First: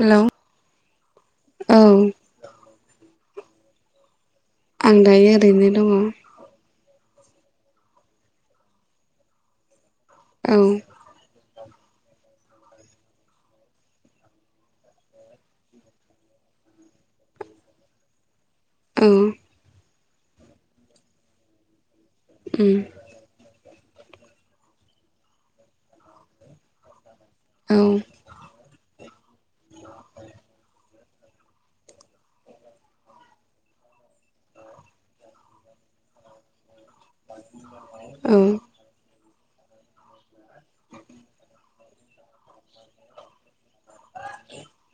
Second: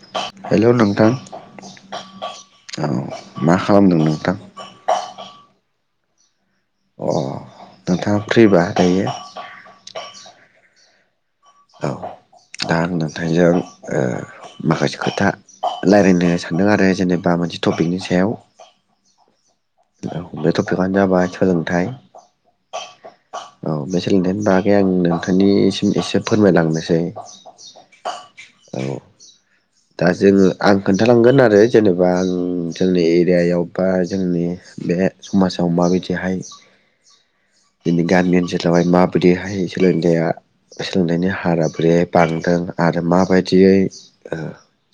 Hello hello नोंथां औ [inaudible] औ मा खालामदों नोंथां? आं दायो ओरैनो दङ। अ नोंथाङा फ्रिबा दायो? बुं औ दा आं नोंथांजों ओ माखासे खोथा रायलायनो सानदों आरो जेनेबा मोनसे टपिकनि सायाव। औ औ बे टपिकआनो जाबाय सोलोंथाय। उम औ बे सोलोंथाइनि बागै आं नोंथांनिसिम एसे फोरमायलांनोसै। औ औ दा जोङो आं खोन थालांगोन आरो जेनेबा आं जोंनि एरियायाव बा जोंनि बे समाजाव माबायदि हाय जोंनि गामि औ ओनसोलावहाय मा बादि गाहाय सोलोंथाइ‌आ सोलोंनायनि हारा बोरै बांदों। आरो माबायदियै ओ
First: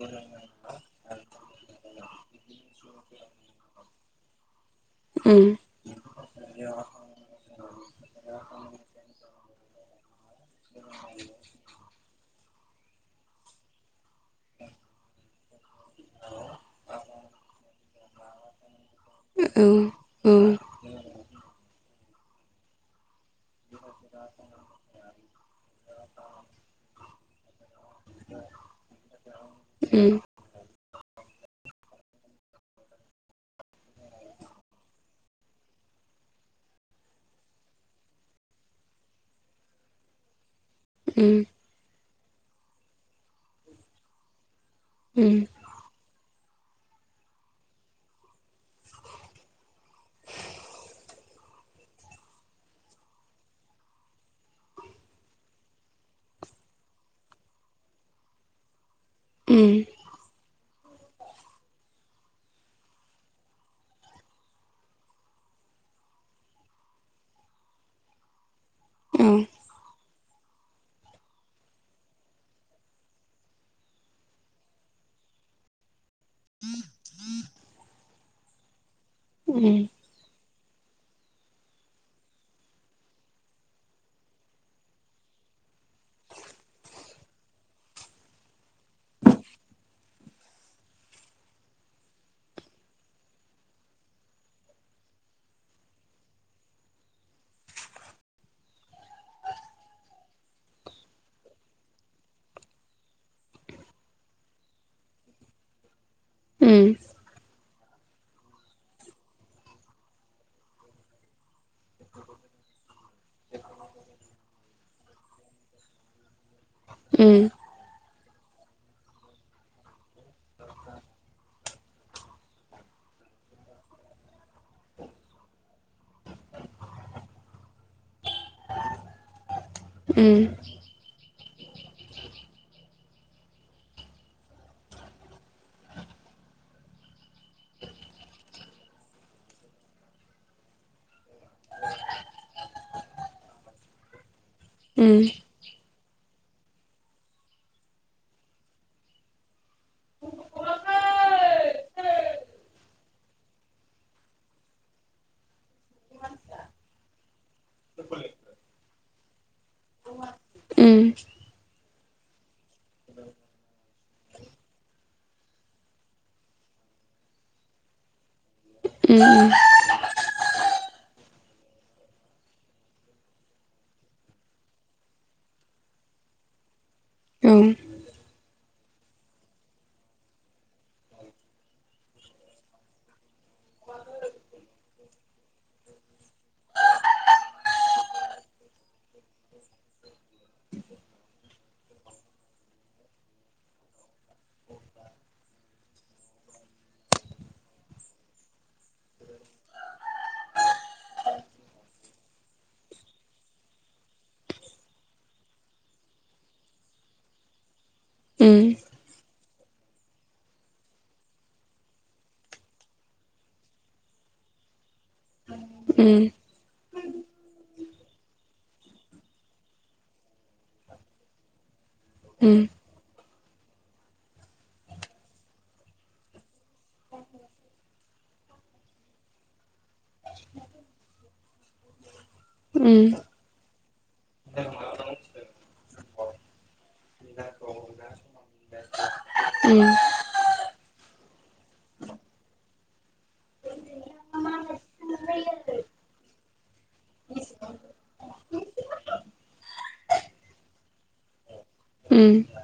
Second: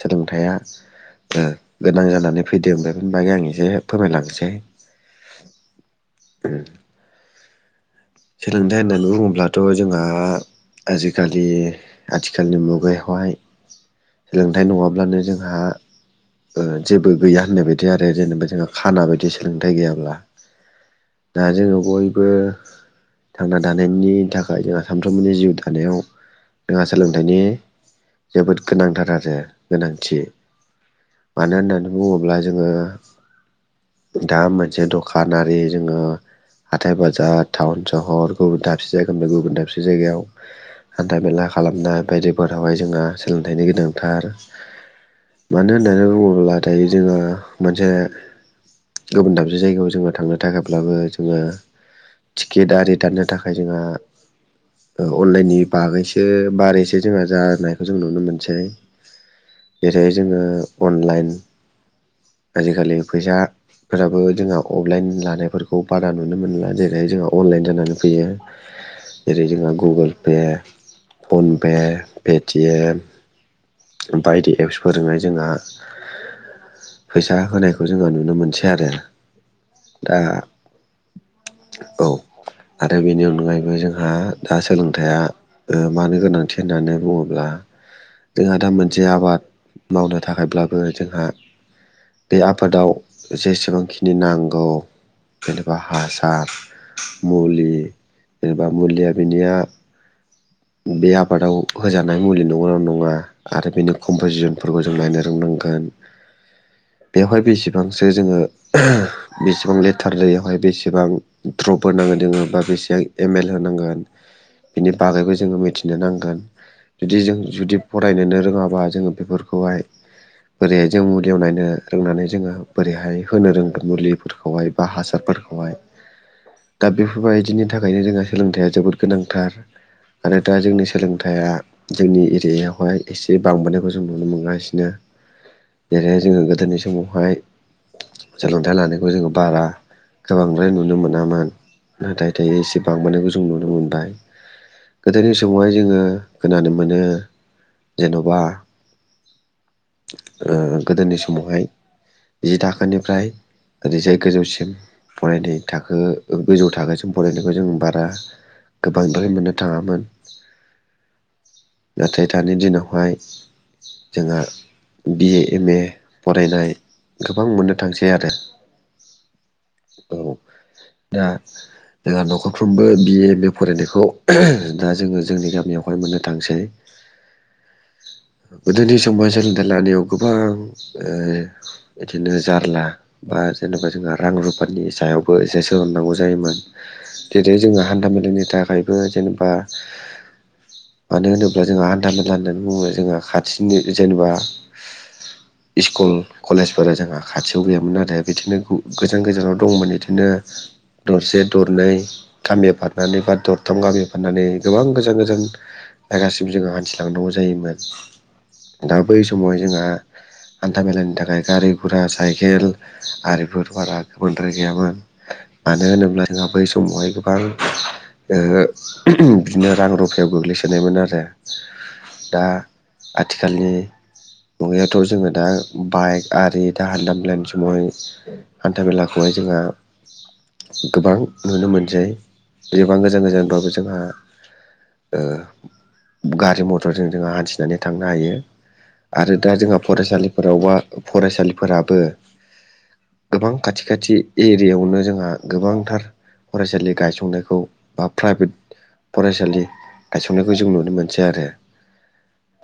सोलोंथाइ आ ओ गोनां जानानै फैदों। बे फोरनि बागै आं एसे फोरमायलांसै। उम उम सोलोंथाइ होननानै बुङोब्लाथ' जोंहा आजिखालि आथिखालनि मुगायावहाय। सोलोंथाइ नङाब्लानो जोंहा ओ जेबो गैया होननाय बायदि आरो जेनेबा जोंहा खाना बायदि औ सोलोंथाइ गैयाब्ला। उम दा जोङो बयबो थांना थानायनि थाखाय जोंहा सानफ्रोमबोनि जिउ थानायाव दोंहा सोलोंथाइनि जोबोद गोनांथार आरो उम उम गोनांथि। औ मानो होननानै बुङोब्ला जोङो दा मोनसे दख खानारि जोङो हाथाय बाजार टाउन सहर गुबुन दाबसे जायगानिफाय गुबुन दाबसे जायगायाव हान्था उम मेला खालामनाय बायदि फोरावहाय जोंहा सोलोंथाइनि गोनांथार। मानो होननानै बुङोब्ला दायो जोङो मोनसे गुबुन दाबसे जायगायाव जोङो थांनो थाखायब्लाबो जोङो थि गेट आरि दाननो थाखाय जोंहा ओ अनलायननि बागैसो बारैसो जोंहा जानायखौ जों नुनो मोनसै। उम जेरै जोङो अनलाइन आजिखालि फैसा फोराबो जोंहा अफलाइन लानायफोरखौ बारा नुनो मोनला जेरैहाय जोङो अनलाइन जानानै फैयो। जेरै जोंहा गुगोल पे फनपे, पेटिएम। बायदि एप्स फोरजों हाय जोंहा फैसा होनायखौ जोङो नुनो मोनसै आरो। उम औ उम दा औ। आरो बेनि अनगायैबो जोंहा दा सोलोंथाइया मानो गोनांथि होननानै बुङो ब्ला जोंहा दा मोनसे आबाद मावनो थाखायब्लाबो जोंहा बे आबादाव जेसेबांखिनि नांगौ जेनेबा हासार मुलि जेनेबा मुलिया बिनिया [inaudible] बे आबादाव होजानाय मुलि नंगौ नङा। आरो बेनि कमपजिसनफोरखौ जों नायनो रोंनांगोन। [inaudible] बेवहाय बेसेबांसो जोङो बेसेबां लिटार दैयावहाय बेसेबां द्रप होनांगोन जोङो। बा बेसेां एमेल होनांगोन बेनि बागैबो जोङो मिथिनो नांगोन। जुदि जों जुदि फरायनोनो रोङाबा जोङो बेफोरखौहाय बोरैहाय जों मुलियाव नायनो रोंनानै जोङो बोरैहाय होनो रोंनो मुलिफोरखौहाय बा हासारफो फोरखौहाय। दा बेफोरबायदिनि थाखायनो जोंहा सोलोंथाइया जोबोद गोनांथार। आरो दा उम जोंनि सोलोंथाइया जोंनि एरियायावहाय एसे बांबोनायखौ जों नुनो मोनगासिनो। जेरैहाय जोङो गोदोनि समावहाय सोलोंथाइ लानायखौ जोङो बारा गोबांद्राय नुनो मोन मोनामोन नाथाय दायो एसे बांबोनायखौ जों नुनो मोनबाय। उम उम गोदोनि समावहाय जोङो खोनानो मोनो जेन'बा ओ गोदोनि समावहाय जि थाखोनिफ्राय ओरैजाय गोजौसिम फरायनायनि थाखाय खो गोजौ थाखोसिम फरायनायखौ जों बारा गोबांद्राय मोननो थाङामोन। ब [unintelligible] नाथाय दानि दिनावहाय जोंहा बि-ए एम-ए फरायनाय गोबां मोननो थांसै आरो। औ दा जोंहा न'खरफ्रोमबो बि-ए एम- ए फरायनायखौ दा जोङो जोंनि गामियावहाय मोननो थांसै। ओं। गोदोनि समाव सोलोंथाइ लानायाव गोबां ओ बिदिनो जारला बा जेनेबा जोंहा रां रुफनि सायावबो एसे सोलोंनांगौ जायोमोन। जेरै जोङो हान्था मेलानि थाखायबो जेनेबा मानो होनोब्ला जोंहा हान्था मेला होननानै बुङो जोंहा खाथिनि जेनेबा स्कुल कलेजफोरा जोंहा खाथियाव गैयामोन आरो बिदिनो गोजान गोजानाव दंमोन। बिदिनो दरसे दरनै गामियाव बारनानै बा दरथाम गामियाव बारनानै गोबां गोजान गोजान जायगासिम जोङो हान्थिलांनांगौ जायोमोन दा बै समाव जोंहा [inaudible] हान्था मेलानि थाखाय गारि गुरा साइकेल आरिफोर बारा गोबांद्राय गैयामोन। मानो होनोब्ला जोंहा बै समावहाय गोबां ओ बिदिनो रां रुफायाव गोग्लैसोनायमोन आरो। दा आथिखालनि मुगायाथ' जोङो दा बाइक आरि दा हान्था मेलानि समावहाय हान्था मेलाखौहाय जोंहा गोबां नुनो मोनसै जेसेबां गोजान गोजानबाबो ज जोंहा ओ गारि मथरजों जों हान्थिनानै थांनो हायो। आरो दा जोंहा फरायसालिफोरावबा फरायसालिफोराबो गोबां खाथि खाथि ए एरियायावनो जोंहा गोबांथार फरायसालि गायसंनायखौ बा प्राइभेट फरायसालि गायसंनायखौ जों नुनो मोनसै आरो।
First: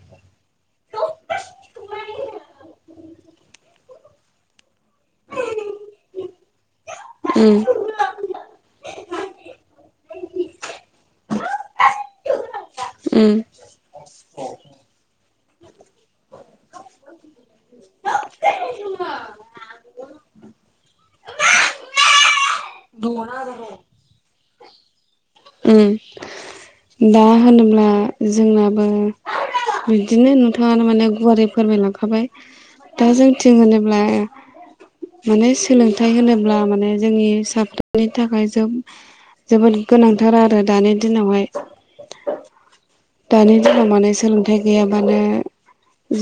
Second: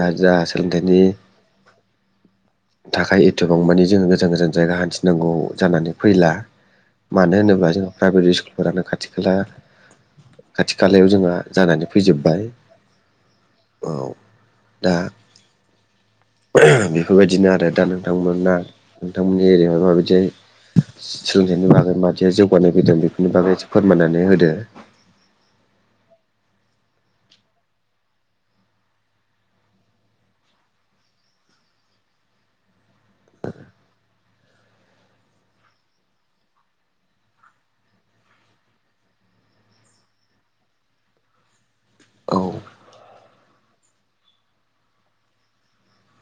दा जा सोंलोंथायनि थाखाय एथबांमानि जोङो गोजान गोजान जायगा हान्थिनांगौ जानानै फैला मानो होनोब्ला जोंहा प्राइभेट स्कुलफोरानो खाथि खाला। खाथि खालायाव जोंहा जानानै फैजोबबाय। औ दा। बेफोरबायदिनो आरो दा नोंथांमोना नोंथांमोननि एरियायावहाय माबायदि सोलोंथाइनि बागै मादि जौगानाय फैदों बेफोरनि बागै फोरमायनानै होदो। उम दा होनोब्ला जोंनाबो बिदिनो नोंथाङानो माने गुवारै फोरमायलांखाबाय। दा जोंथिं होनोब्ला माने सोलोंथाइ होनोब्ला माने जोंनि साफ्रोमनि थाखाय जोबोर जोबोद गोनांथार आरो दानि दिनावहाय औ दानि दिनाव माने सोलोंथाइ गैयाबानो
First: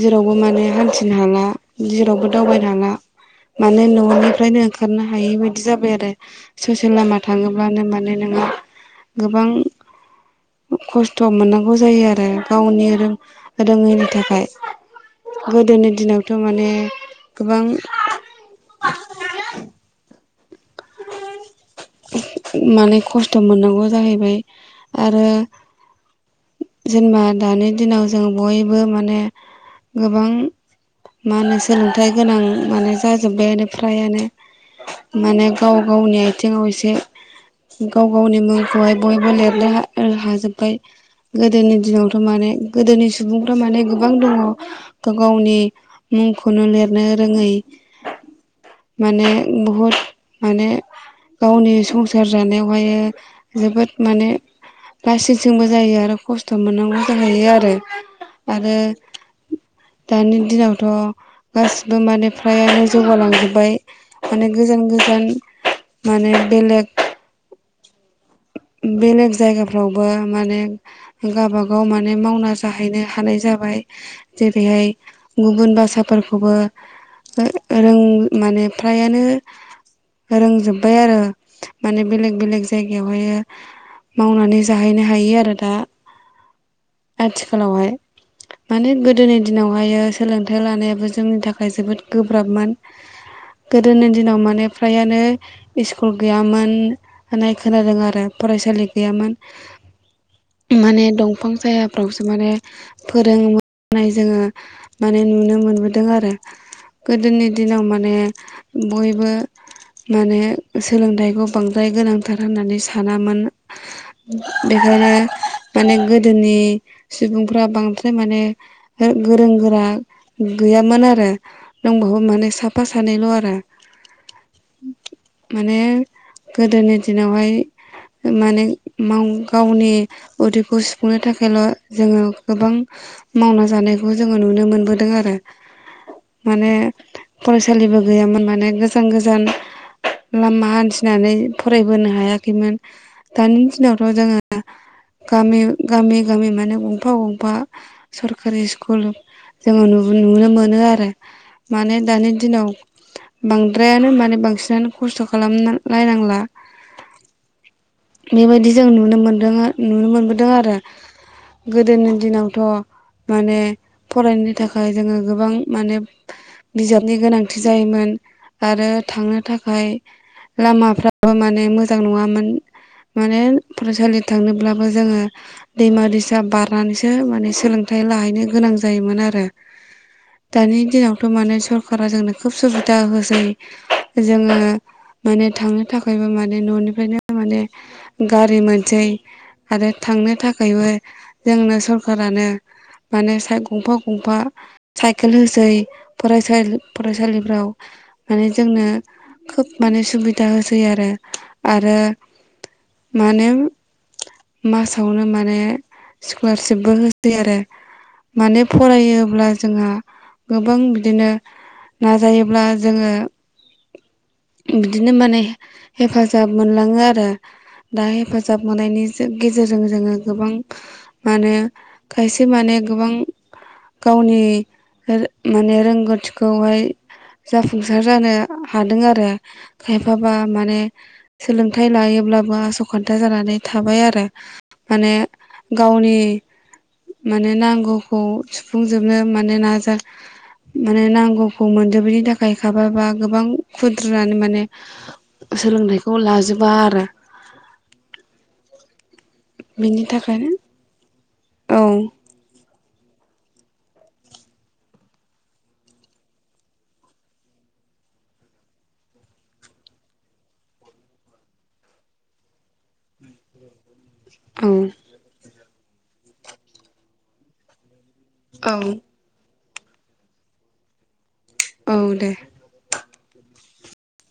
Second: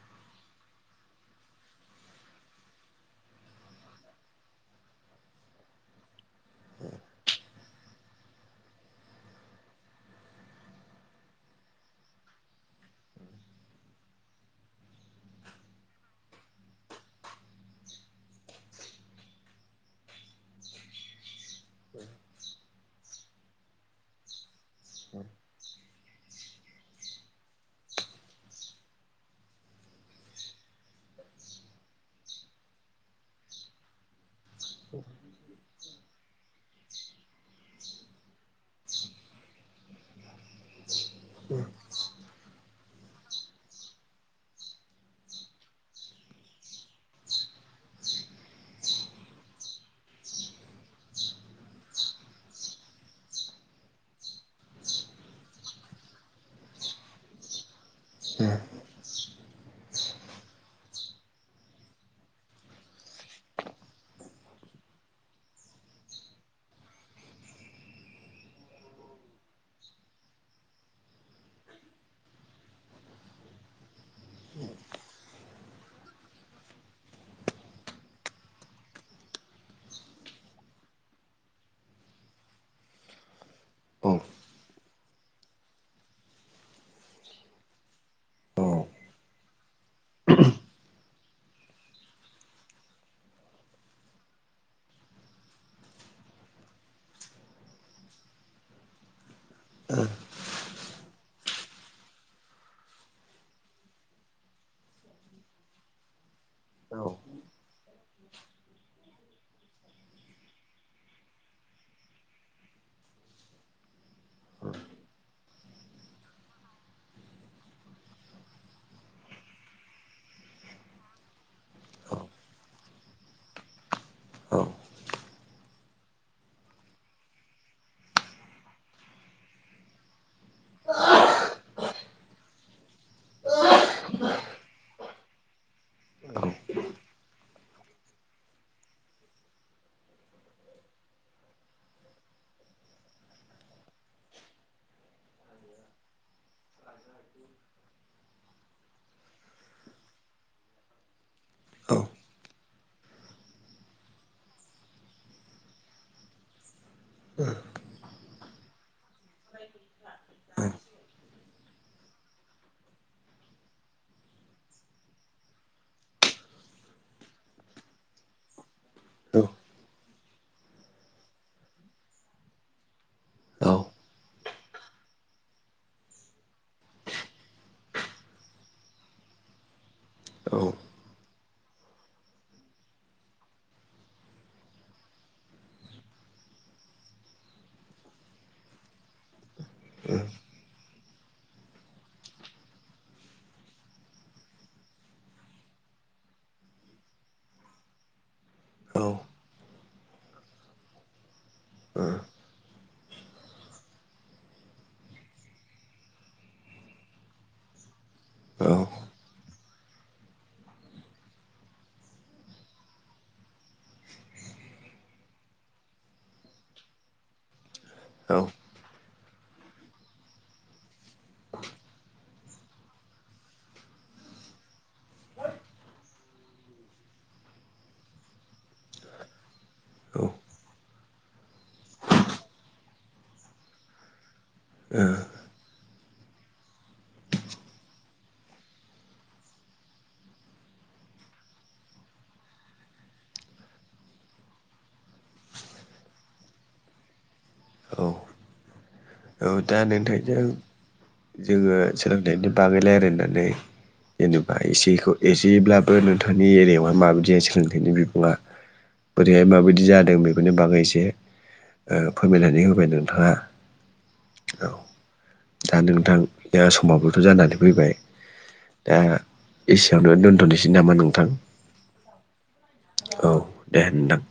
जेरावबो माने हान्थिनो हाला जेरावबो दावबायनो हाला माने न'निफ्रायनो ओंखारनो हायि बायदि जाबाय आरो ससे लामा थाङोब्लानो माने नोङो गोबां खस्थ' मोननांगौ जायो आरो गावनि रो रोङैनि थाखाय गोदोनि दिनावथ' माने गोबां [inaudible] [inaudible] माने खस्थ' मोननांगौ जाहैबाय आरो जेनेबा दानि दिनाव जों बयबो माने गोबां मा होनो सोलोंथाइ गोनां माने जाजोब्बायानो फ्रायानो माने गाव गावनि आथिङाव एसे गाव गावनि मुंखौहाय बयबो लिरनो हाजोब्बाय गोदोनि दिनावथ' माने गोदोनि सुबुंफ्रा माने गोबां दङ गाव गावनि मुंखौनो लिरनो रोङै माने बहुद माने गावनि संसार जानायावहाय जोबोद माने लासिंसिंबो जायो आरो खस्थ' मोननांगौ जाहैयो आरो आरो दानि दिनावथ' गासिबो मानि फ्रायानो जौगालांजोब्बाय माने गोजान गोजान माने बेलेग बेलेग जायगाफ्रावबो माने गावबागाव माने मावना जाहैनो हानाय जा जाबाय जेरैहाय गुबुन भाषाफोरखौबो रों माने फ्रायानो रोंजोब्बाय आरो माने बेलेग बेलेग जायगायावहाय औ मावनानै जाहैनो हायो आरो दा आथिखालावहाय औ माने गोदोनि दिनावहाय सोलोंथाइ लानायाबो जोंनि थाखाय जोबोद गोब्राबमोन गोदोनि दिनाव माने फ्रायानो स्कुल गैयामोन होननाय खोनादों आरो फरायसालि गैयामोन माने दंफां जायाफ्रावसो माने फोरोङोमोन नाय जोङो माने नुनो मोनबोदों आरो औ औ गोदोनि दिनाव माने बयबो माने सोलोंथाइखौ बांद्राय गोनांथार होननानै सानामोन बेखायनो माने गोदोनि सुबुंफ्रा बांद्राय माने गोरों गोरा गैयामोन आरो दंबाबो औ माने साफा सानैल आरो औ माने गोदोनि दिनावहाय माने माव गावनि उदैखौ सुफुंनो थाखायल जोङो गोबां मावना जानायखौ जोङो नुनो मोनबोदों आरो औ माने फरायसा सोलिबो गैयामोन माने गोजान गोजान लामा हान्थिनानै फरायबोनो हायै खैमोन दानि दिनावथ जोङो गामि गामि माने गंफा गंफा सर सरखारि स्कुल जोङो नुनो मोनो आरो माने औ दानि दिनाव बांद्रायानो माने बांसिनानो खस्थ खालामलायनांला ओ बेबायदि जों नुनो मोनदों नुनो मोनबोदों आरो गोदोनि दिनावथ माने फरायनो थाखाय जोङो गोबां माने बिजाबनि गोनांथि जायोमोन आरो थांनो थाखाय लामाफ्राबो माने मोजां नङामोन माने फरायसालि थांनो अब्लाबो जोङो दैमा दैसा बारनानैसो माने सोलोंथाइ लाहैनो गोनां जायोमोन आरो। दानि दिनावथ माने सरखारारा जोंनो खोब सुबिदा होसै जोङो माने थांनो थाखायबो माने ननिफ्रायनो माने गारि मोनसै आरो थांनो थाखायबो जोंनो सरकारा दानो माने गंफा गंफा साइकेल होसै फसालि फरायसालिफ्राव माने जोंनो खोब माने सुबिदा होसै आरो। आरो माने मासावनो माने स्कलारशिपबो होसै आरो। माने फरायोब्ला जोंहा गोबां बिदिनो नाजायोब्ला जोङो बिदिनो माने हेफाजाब मोनलाङो आरो दा हेफाजाब मोननायनि गेजेरजों जोङो गोबां माने खायसे माने गोबां गावनि माने रोंगौथिखौहाय जाफुंसार जानो हादों आरो खायफाबा माने सोलों हथाय लायोब्लाबो आसखान्था जानानै थाबाय आरो औ माने गावनि माने नांगौखौ सुफुंजोबनो माने नाजा माने नांगौखौ मोनजोब बेनि थाखाय खाबाबा गोबां खुद्रानो माने सोलोंथाइखौ लाजोबा आरो। औ औ दा बिनि नोंथायजों थाखायनो जोङो औ सोलोंनायनि बागैलाय रायलायनानै जेनेबा एसेखौ एसेब्लाबो नोंथांनि एरियायावहाय माबायदि सोलोंथाइनि बिबुङा। बोरैहाय माबायदि जादों बेफोरनि बागै इसे ओ फोरमायनानै होबाय नोंथाङा। औ दा नोंथां समाबोथ' जानानै फैबाय। औ दा एसेयावनो दोनथ'नोसै नामा नोंथां औ दे। औ दे होनदां।